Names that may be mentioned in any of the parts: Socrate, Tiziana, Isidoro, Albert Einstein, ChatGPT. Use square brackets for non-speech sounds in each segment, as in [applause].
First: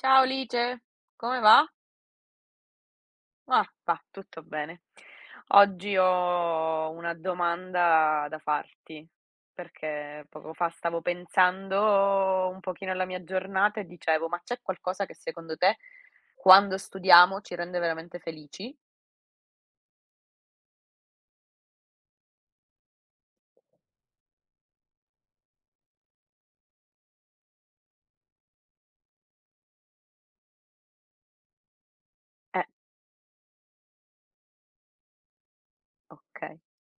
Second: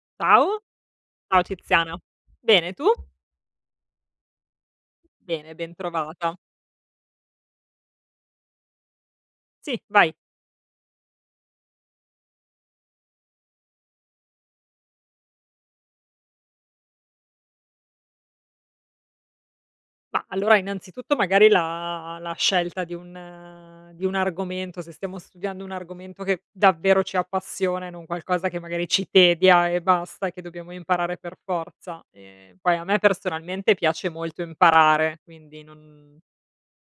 Ciao Ciao, Lice, come ciao va? Tiziana. Bene, tu? Ah, va, tutto bene. Bene, Oggi bentrovata. ho una domanda da farti, Sì, vai. perché poco fa stavo pensando un pochino alla mia giornata e dicevo, ma c'è qualcosa che secondo te quando studiamo ci rende veramente felici? Ma allora innanzitutto magari la scelta di un argomento, se stiamo studiando un argomento che davvero ci appassiona e non qualcosa che magari ci tedia e basta, che dobbiamo imparare per forza. Eh, Poi a me personalmente piace molto imparare, quindi non ok.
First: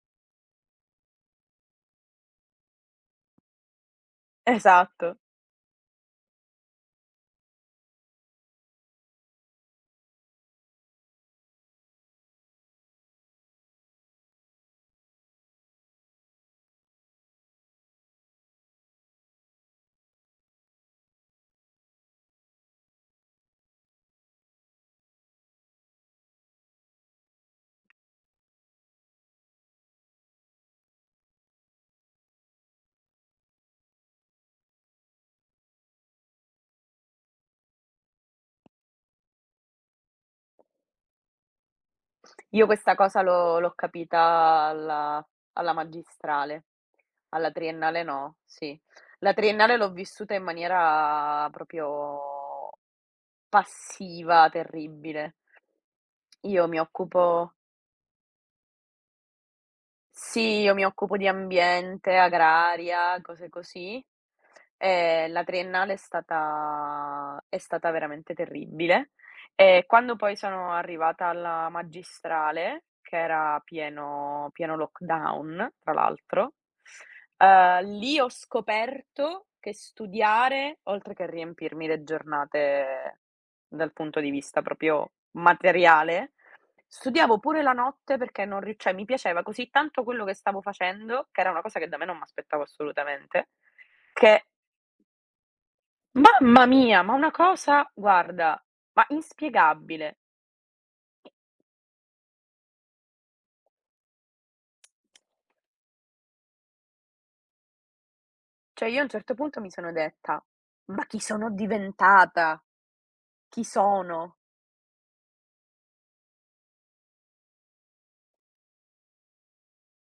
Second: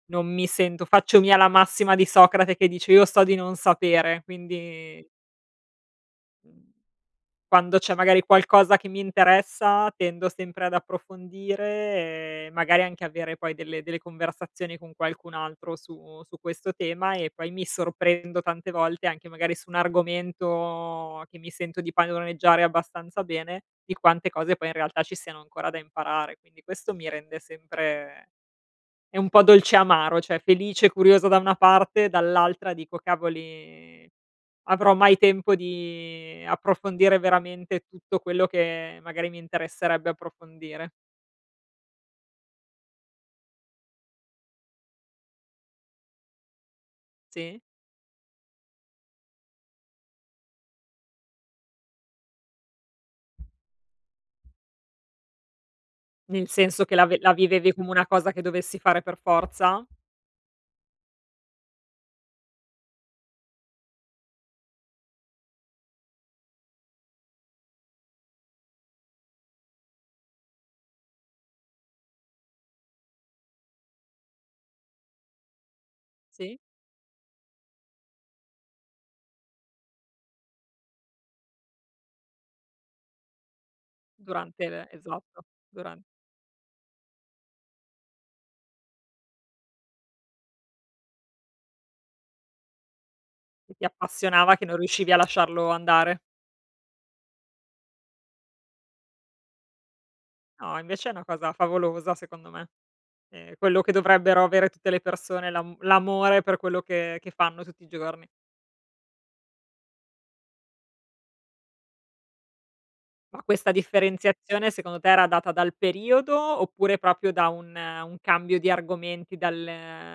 non mi sento faccio mia la massima di Socrate che dice: "Io so di non sapere". [laughs] Quindi, Esatto. mhmm. Quando c'è magari qualcosa che mi interessa tendo sempre ad approfondire e magari anche avere poi delle conversazioni con qualcun altro su questo tema, e poi mi sorprendo tante volte anche magari su un argomento che mi sento di padroneggiare abbastanza bene, di quante cose poi in realtà ci siano ancora da imparare. Quindi questo mi rende sempre è un po' dolce amaro, cioè felice e curiosa da una parte, dall'altra dico: "Cavoli, avrò mai tempo di approfondire veramente tutto quello che magari mi interesserebbe approfondire?" Io questa cosa l'ho capita alla alla magistrale, alla Sì. triennale no, sì. La triennale l'ho vissuta in maniera proprio passiva, terribile. Nel Io mi senso che occupo la vivevi come una cosa che dovessi fare per forza? Sì, io mi occupo di ambiente, agraria, cose così. La triennale è stata veramente terribile. E quando poi sono arrivata alla magistrale, che era pieno pieno lockdown, tra l'altro Sì, lì ho scoperto che studiare, oltre che riempirmi le giornate dal punto di vista durante il proprio esatto. duran materiale, studiavo pure la notte perché non ri cioè mi piaceva così tanto quello che stavo facendo, che era una cosa che da me non m'aspettavo assolutamente, Che ti che appassionava, che non riuscivi a lasciarlo andare. mamma mia, ma una cosa guarda, ma inspiegabile. No, invece è una cosa favolosa secondo me. È quello che dovrebbero avere tutte le persone, l'amore per quello che fanno tutti i giorni. Cioè io a un certo punto mi sono detta: "Ma chi sono diventata? Ma Chi questa sono?" differenziazione secondo te era data dal periodo, oppure proprio da un cambio di argomenti dal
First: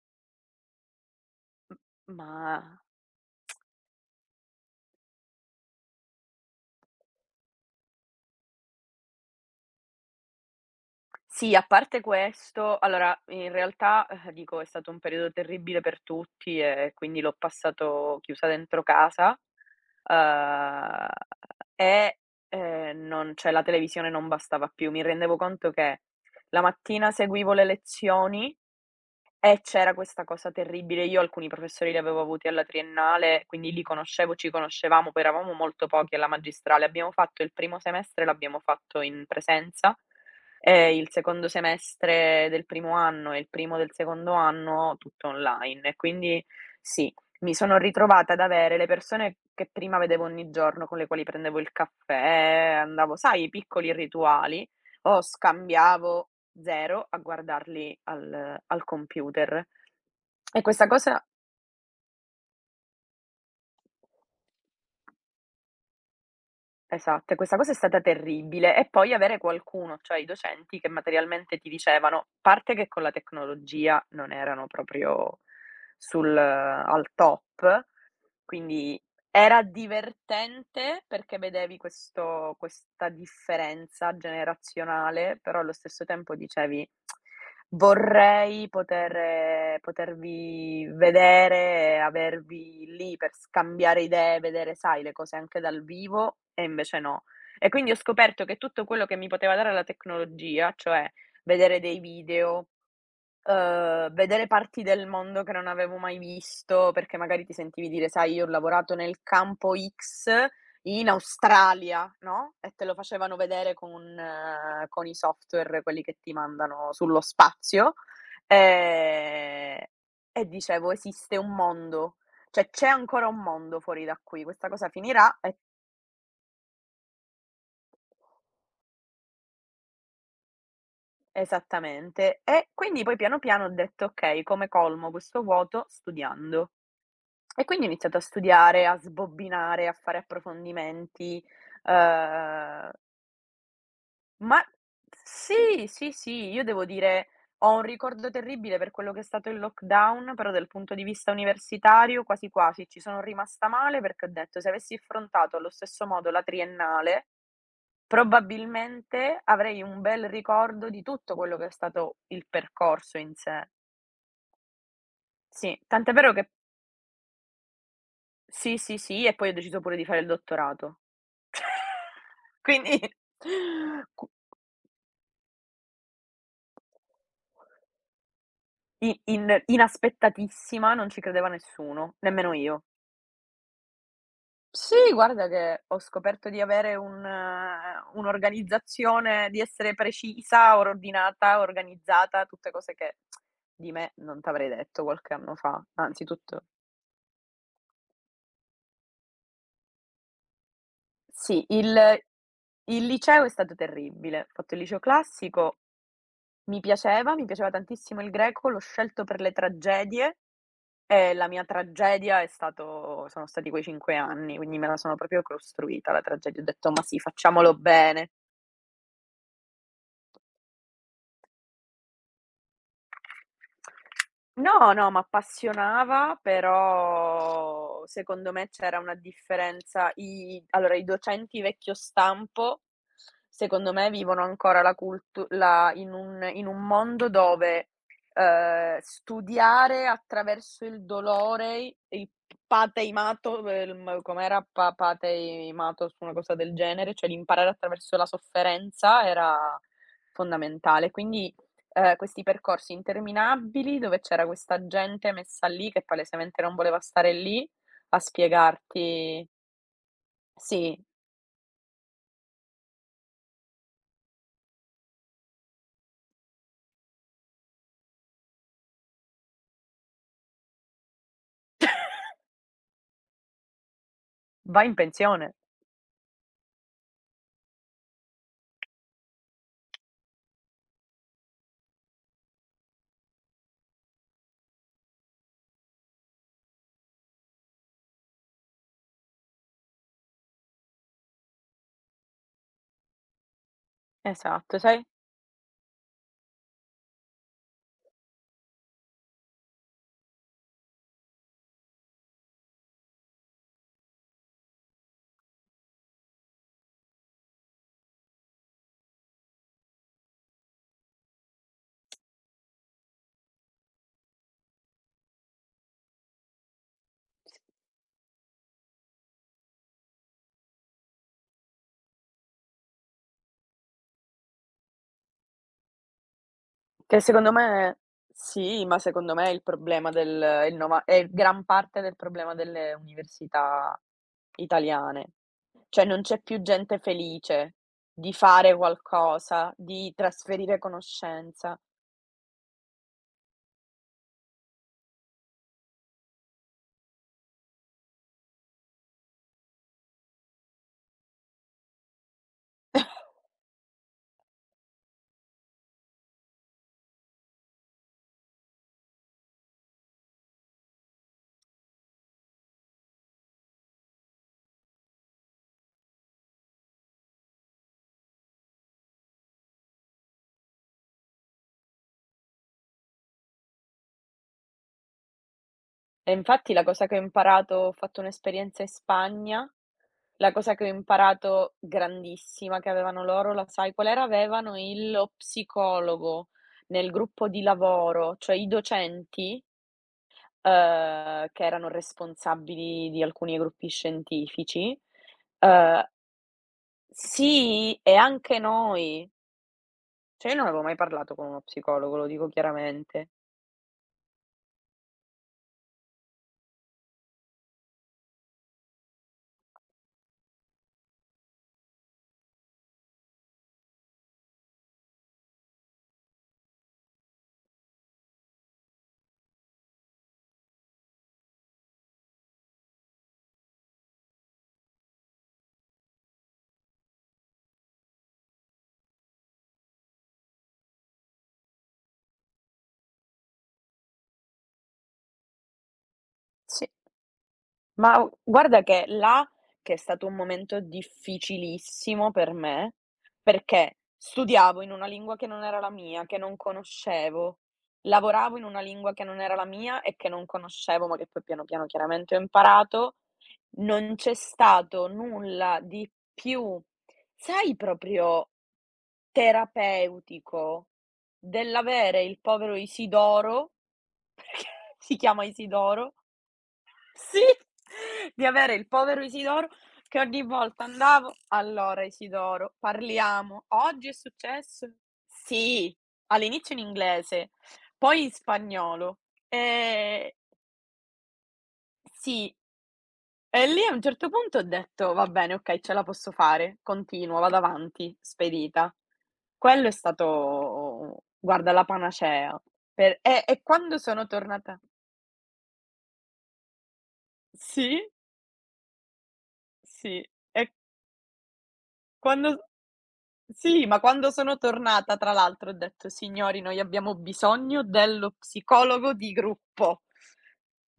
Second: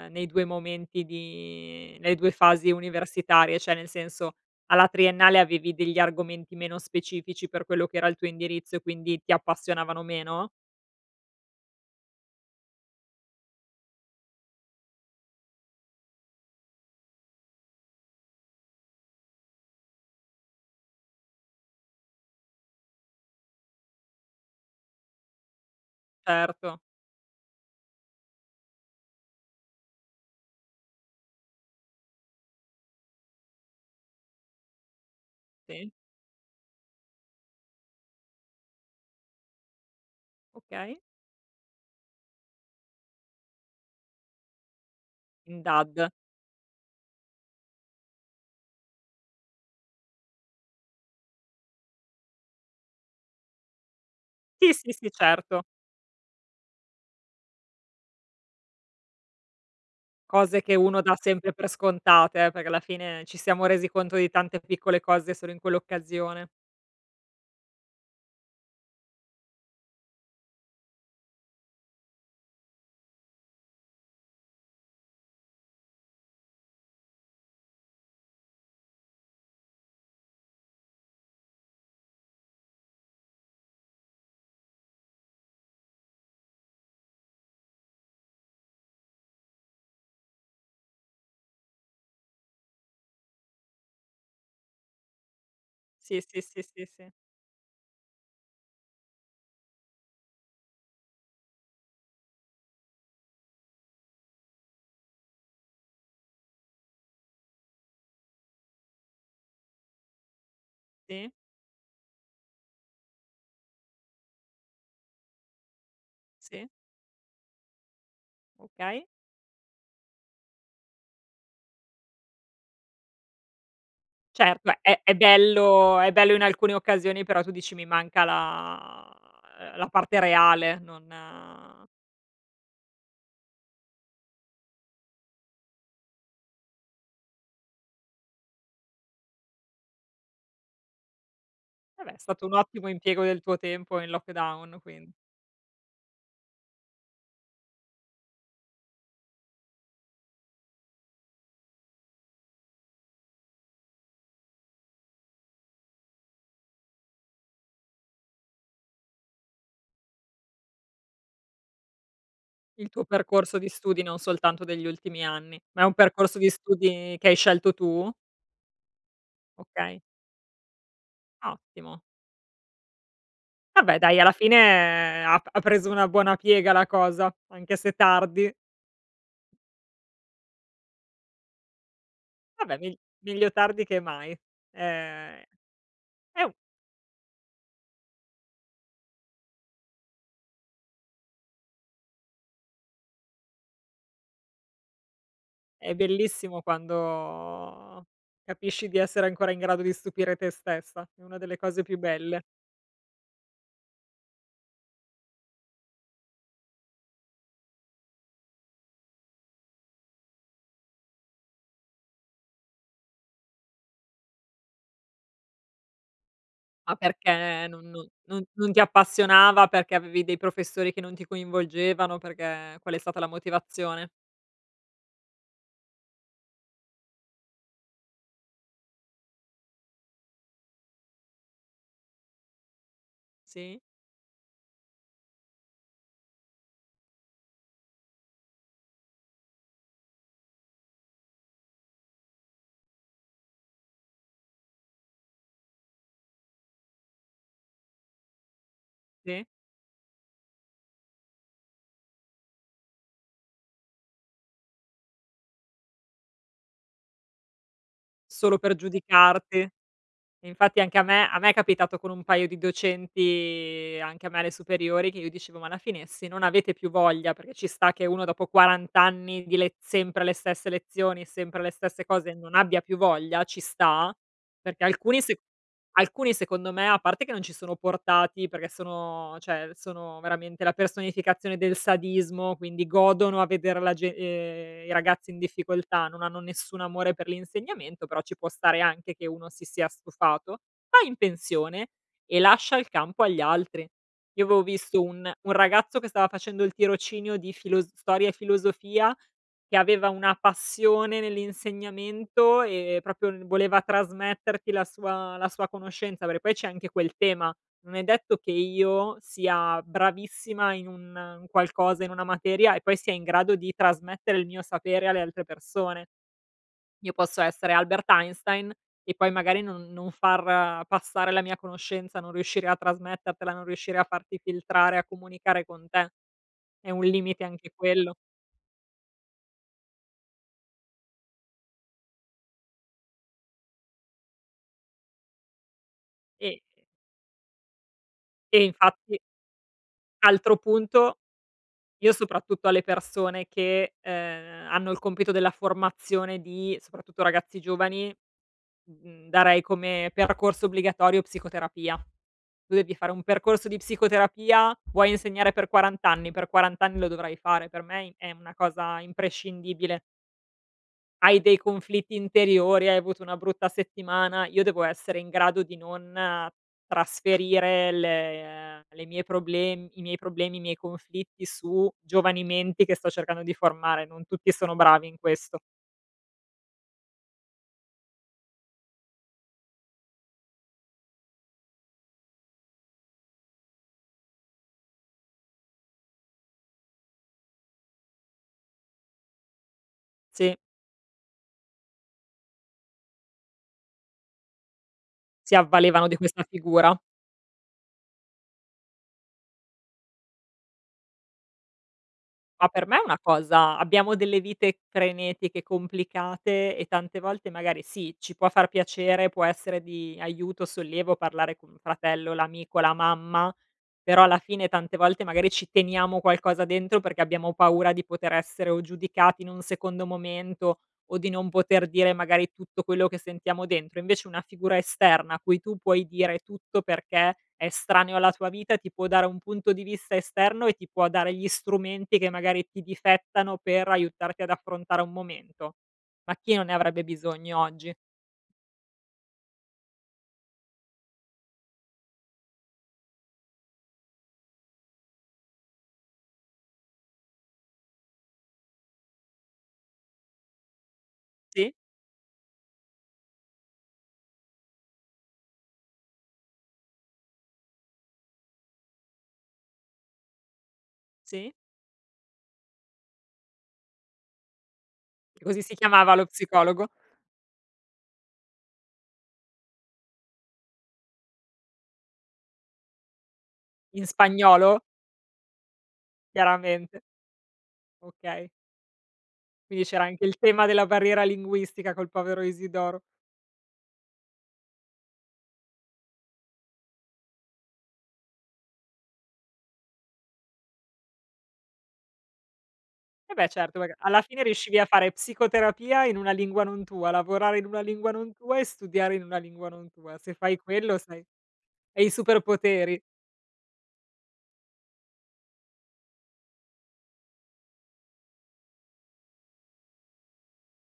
nei 2 momenti di M nelle 2 fasi ma universitarie? Cioè, nel senso, alla triennale avevi degli argomenti meno specifici per quello che era il tuo indirizzo e quindi ti appassionavano meno? Sì, a parte questo, allora in realtà, dico, è stato un periodo terribile per tutti e quindi l'ho passato chiusa dentro casa, uhm, e, non cioè la televisione non bastava più. Mi rendevo conto che la Certo, mattina seguivo le lezioni, c'era questa cosa terribile. Io alcuni professori li avevo avuti alla triennale, quindi li conoscevo, ci conoscevamo, poi eravamo molto sì, pochi alla magistrale. Abbiamo fatto il primo semestre, l'abbiamo fatto in presenza, e okay. il secondo semestre del primo anno e il primo del secondo anno tutto In online. E DAD. quindi sì, mi sono ritrovata ad avere le persone che prima vedevo ogni giorno, con le quali prendevo il caffè, andavo, sai, i piccoli rituali, Sì, sì, sì, o certo. scambiavo 0 a guardarli al computer. E Cose che questa uno dà cosa sempre per scontate, perché alla fine ci siamo resi conto di tante piccole cose solo in quell'occasione. Esatto, e questa cosa è stata terribile. E poi avere qualcuno, cioè i docenti, che materialmente ti dicevano, a parte che con la tecnologia non erano proprio sul al top. Quindi era divertente perché vedevi questo questa differenza generazionale, però allo stesso tempo dicevi: "Vorrei potervi vedere e avervi lì per scambiare idee, vedere, sai, le cose anche dal Sì, vivo", sì, sì, e sì, invece sì. no. E quindi ho scoperto che tutto quello che mi poteva dare la tecnologia, cioè vedere dei video, vedere parti del mondo che non avevo mai visto, perché magari ti sentivi dire: "Sai, io ho lavorato nel campo X in Sì, Australia", no, e te lo facevano vedere con i software, quelli che ti sì, mandano sullo spazio. okay. ehm, e dicevo: "Esiste un mondo, cioè c'è ancora un mondo fuori da qui, questa Certo, cosa è è finirà e". bello è bello in alcune occasioni, però tu dici: "Mi manca la la parte reale." Non, Esattamente. E quindi poi piano piano ho detto: "Okay, come colmo questo vuoto? Studiando". E quindi ho iniziato a studiare, a sbobbinare, a fare approfondimenti. vabbè, è stato un ottimo uhm, impiego del tuo tempo in ma lockdown, quindi. sì, sì, sì, io devo dire, ho un ricordo terribile per quello che è stato il lockdown, però dal punto di vista universitario quasi quasi ci sono rimasta male perché ho detto: "Se avessi affrontato allo stesso modo la triennale, probabilmente avrei un bel ricordo di tutto quello che è stato il Il tuo percorso in percorso sé". di studi, non soltanto degli ultimi anni, Sì, ma è un tant'è vero percorso che di studi che hai scelto tu? sì, sì, sì, e poi ho deciso pure Okay, di fare il dottorato. ottimo. [laughs] Quindi Vabbè dai, cu alla fine ha preso una buona piega la cosa, anche se tardi. I in inaspettatissima, non ci credeva nessuno, nemmeno Vabbè, io. meglio tardi che mai. Sì, Ehm, guarda che ho è scoperto un di avere un'organizzazione, di essere precisa, ordinata, organizzata, tutte cose che di me non t'avrei detto qualche anno fa. È bellissimo Anzitutto quando capisci di essere ancora in grado di stupire te stessa, è una delle sì, cose più il belle. il liceo è stato terribile. Ho fatto il liceo classico, mi piaceva tantissimo il greco, l'ho scelto per le tragedie. La mia tragedia è stato sono stati quei 5 anni, quindi me la sono proprio costruita la tragedia. Ho detto: Ma "Ma sì, perché facciamolo non non bene". non non ti appassionava, perché avevi dei professori che non ti coinvolgevano, perché qual è stata la motivazione? No, no, m'appassionava, però secondo me c'era una differenza. I Allora i docenti vecchio stampo, Sì? secondo me vivono ancora la in un mondo dove, studiare attraverso il dolore, il pateimato, com'era? Pa pateimatos, una cosa del genere, cioè l'imparare attraverso la sofferenza Sì? era fondamentale. Quindi questi percorsi interminabili dove c'era questa gente messa lì che palesemente non voleva stare lì a Solo per spiegarti. giudicarti. E infatti anche a Sì, me è capitato con un paio di docenti, anche a me alle superiori, che io dicevo: "Ma alla fine se non avete più voglia", perché ci sta che uno dopo 40 anni di le sempre le stesse lezioni, sempre le stesse cose, non abbia più voglia, ci sta, perché vai in alcuni se pensione. alcuni secondo me, a parte che non ci sono portati perché sono cioè sono veramente la personificazione del sadismo, quindi godono a vedere la ge i ragazzi in difficoltà, non hanno nessun amore per l'insegnamento, però ci può stare anche che uno si sia stufato, va in pensione e lascia il campo agli altri. Io avevo Esatto, visto sai un ragazzo che stava facendo il tirocinio di filos storia e filosofia che aveva una passione nell'insegnamento e proprio n voleva trasmetterti la sua conoscenza, perché poi c'è anche quel tema. Non è detto che io sia bravissima in un qualcosa, in una materia e poi sia in grado di trasmettere il mio sapere alle altre persone. Io posso essere Albert Einstein e poi magari non far passare la mia conoscenza, non riuscire a trasmettertela, non riuscire a farti filtrare, a comunicare con te. È un che limite secondo anche me quello. sì, ma secondo me il problema del il nova è gran parte del problema delle università italiane. Cioè non c'è più E gente felice di e fare infatti qualcosa, di Altro trasferire punto, conoscenza. io soprattutto alle persone che hanno il compito della formazione di soprattutto ragazzi giovani, mhmm, darei come percorso obbligatorio psicoterapia. Tu devi fare [laughs] un percorso di psicoterapia, vuoi insegnare per 40 anni, per 40 anni lo dovrai fare. Per me è una cosa imprescindibile. Hai dei conflitti interiori, hai avuto una brutta settimana, io devo essere in grado di non trasferire le mie problemi, i miei conflitti su giovani menti che sto cercando di formare, non tutti sono bravi in questo. E infatti la cosa che ho imparato ho fatto un'esperienza in Spagna, la cosa che ho imparato grandissima che avevano loro, la sai qual era? Avevano il lo psicologo nel gruppo di lavoro, cioè i docenti, Sì, che erano responsabili di alcuni gruppi scientifici. si ehm avvalevano di questa figura. sì, e anche noi. Cioè io non avevo mai parlato con uno psicologo, lo dico Ma per me è una chiaramente. cosa, abbiamo delle vite frenetiche, complicate e tante volte magari sì, ci può far piacere, può essere di aiuto, sollievo parlare con un fratello, l'amico, la mamma, però alla fine tante volte magari ci teniamo qualcosa dentro perché abbiamo paura di poter essere o giudicati in un secondo momento o di non poter dire magari tutto quello che sentiamo dentro. Invece una figura esterna a cui tu puoi dire tutto perché è estraneo alla tua vita, ti può dare un punto di vista esterno e ti può dare gli strumenti che magari ti difettano per aiutarti ad affrontare un momento. Ma chi non ne Sì. avrebbe bisogno oggi? Ma u guarda che là, che è stato un momento difficilissimo per me, perché studiavo in una lingua che non era la mia, che non conoscevo, lavoravo in una lingua che non era la mia e che non conoscevo, ma che poi piano Sì, piano chiaramente ho imparato. Non c'è stato nulla di più, sai, proprio terapeutico sì, dell'avere il povero Isidoro, [laughs] perché si chiama che così si Isidoro, chiamava lo psicologo? sì, di avere il povero Isidoro che ogni volta andavo: "Allora Isidoro, parliamo. In Oggi è spagnolo? successo". Sì, all'inizio in Chiaramente. inglese, poi in Okay. spagnolo. Quindi c'era anche Ehm, il tema della barriera linguistica col povero sì, Isidoro. e lì a un certo punto ho detto: "Va bene, okay, ce la posso fare, continuo, vado avanti, spedita". Quello è stato, guarda, la panacea. Per Eh beh e certo, perché quando alla sono fine riuscivi tornata a fare psicoterapia in una lingua non tua, lavorare in una Sì, lingua non tua e studiare in una lingua non tua. sì, Se fai e quello sai hai i quando superpoteri. Sì, ma quando sono tornata, tra l'altro, ho detto: "Signori, noi abbiamo bisogno dello psicologo di gruppo.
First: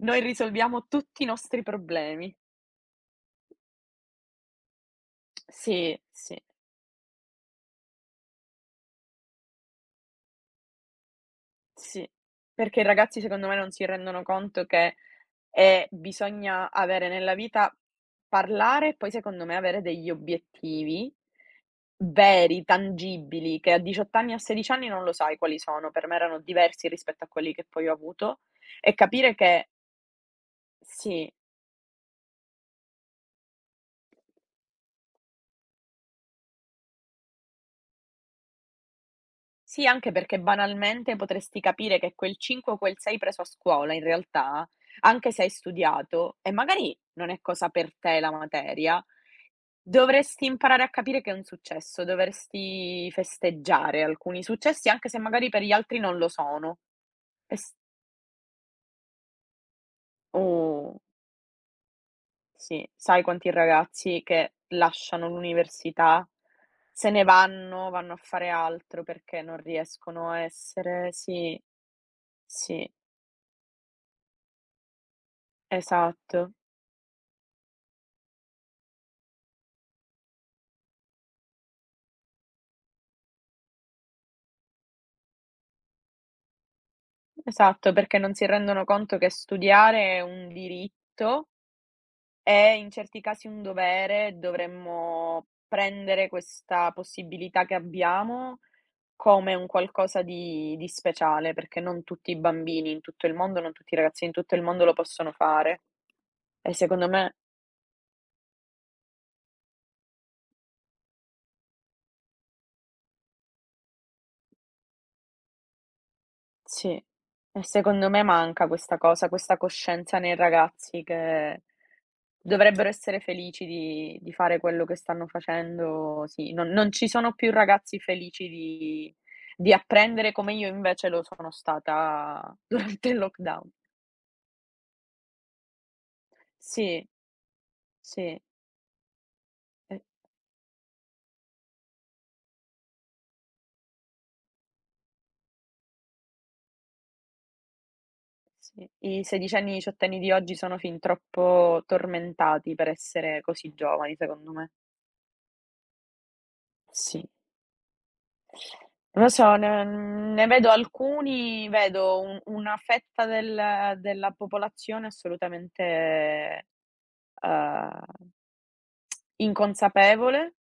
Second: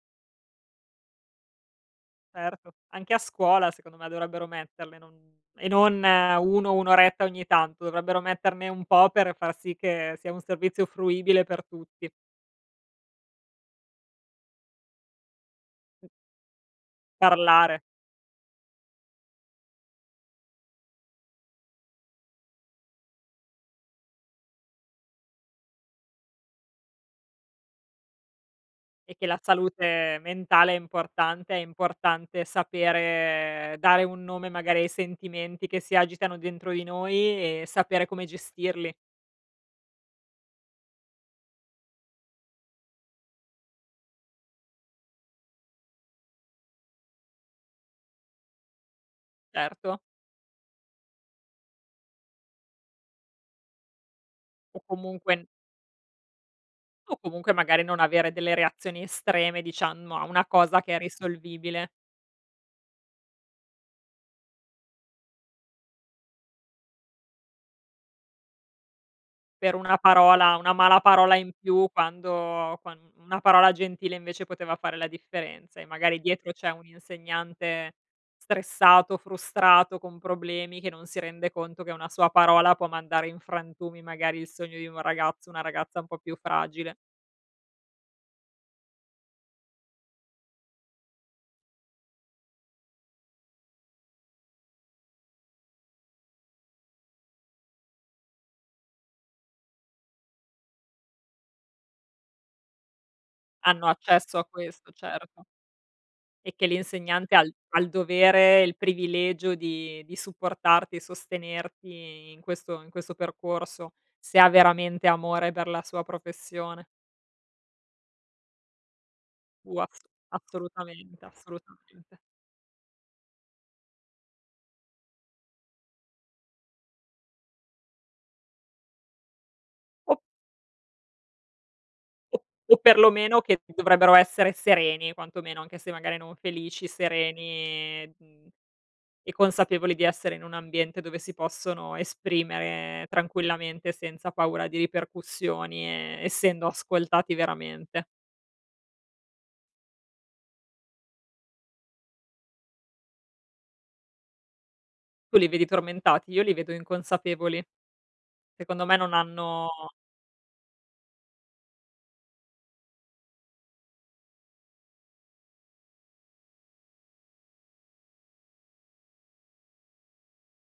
Noi risolviamo tutti i nostri problemi". Certo, anche a scuola secondo me dovrebbero metterle, Sì, non sì, 1, 1 oretta ogni tanto, dovrebbero metterne un po' per far sì che sia un servizio fruibile per sì. tutti. Perché i ragazzi secondo me non si rendono conto che, bisogna avere nella vita Parlare. parlare e poi secondo me avere degli obiettivi veri, tangibili, che a 18 anni, a 16 anni non lo sai quali sono, per me erano diversi rispetto a quelli che poi ho avuto, e E che capire la che. salute mentale Sì, è importante sapere dare un nome magari ai sentimenti che si agitano dentro di noi e sapere come gestirli, sì, anche perché banalmente potresti capire che quel 5 o quel 6 preso a scuola in realtà, anche se hai studiato e magari non è cosa per te la materia, certo. dovresti imparare a capire che è un successo, dovresti festeggiare alcuni O successi anche se comunque, magari per gli altri non lo sono. E s magari non avere delle reazioni estreme diciamo a una cosa che O è risolvibile. sì, sai quanti ragazzi che lasciano l'università, se ne vanno, vanno a fare altro perché non Per una riescono a parola, una mala essere. parola in Sì, più quando sì. quan una parola gentile invece poteva fare la differenza, e magari dietro Esatto, c'è un insegnante stressato, frustrato, con problemi, che non si rende conto che una sua parola può mandare in frantumi magari il sogno di un ragazzo, una ragazza un po' più fragile. esatto, perché non si rendono conto che studiare è un diritto e in certi casi un dovere, dovremmo prendere questa possibilità che abbiamo come un qualcosa di speciale, perché non tutti i bambini in tutto il mondo, non Hanno tutti i ragazzi in accesso a tutto il mondo lo questo, possono certo. fare. E che E secondo l'insegnante me ha il dovere e il privilegio di supportarti e sostenerti in questo percorso, se ha veramente amore per la sua professione. Sì, e secondo me manca questa cosa, questa Uh, ass coscienza nei ragazzi Assolutamente, che assolutamente. dovrebbero essere felici di fare quello che stanno facendo, sì. Non ci sono più ragazzi felici di O apprendere come io invece lo sono o stata [laughs] o durante il perlomeno che lockdown. dovrebbero essere sereni, quantomeno, anche se magari non felici, Sì, sereni, sì, mhmm, e consapevoli e di essere in un ambiente dove si possono esprimere tranquillamente senza paura di ripercussioni e essendo ascoltati veramente. sì. I sedicenni, diciottenni di oggi sono fin troppo tormentati per essere così giovani, secondo me. Tu li vedi tormentati, io li vedo Sì. inconsapevoli. Secondo me non Non lo so, hanno ne vedo alcuni, vedo un una fetta della popolazione assolutamente uhm inconsapevole,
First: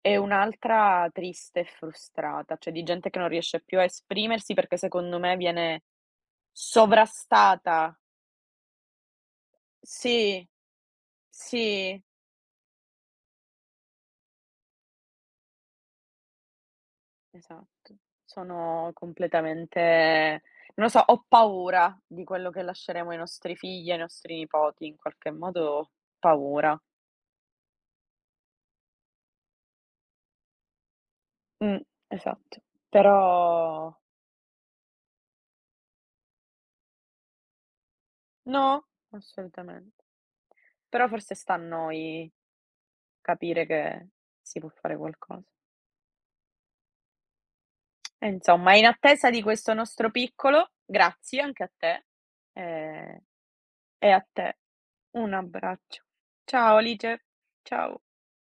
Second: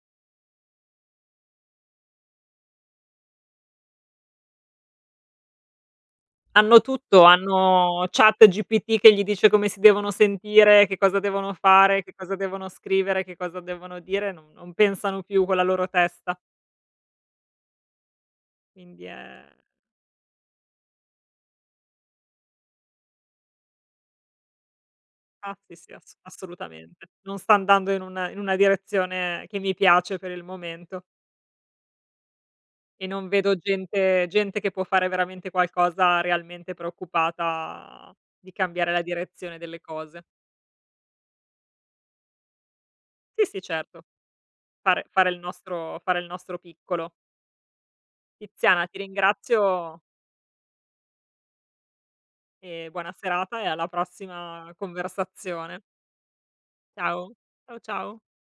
e un'altra triste e frustrata, cioè di gente che non riesce più a esprimersi perché secondo me viene hanno tutto, sovrastata. hanno ChatGPT che gli dice come si devono Sì, sentire, che cosa devono sì, fare, che cosa devono scrivere, che cosa devono dire, non pensano più con la loro testa. esatto. Sono Quindi è completamente Non lo so, ho paura di quello che lasceremo ai nostri figli e ai nostri nipoti, in qualche ah Sì, modo sì, paura. assolutamente. Non sta andando in una direzione che mi piace per il momento, Mh, esatto. e non vedo Però gente che può fare veramente qualcosa realmente preoccupata di No, cambiare la direzione delle assolutamente. cose. Però forse sta a noi Sì, sì, capire certo. che si può fare qualcosa. Fare il nostro piccolo. E insomma, in Tiziana, ti attesa di questo ringrazio nostro piccolo, grazie anche a te, e buona ehm, serata e alla e a te prossima un conversazione. abbraccio. Ciao Alice, Ciao. Ciao, ciao. ciao.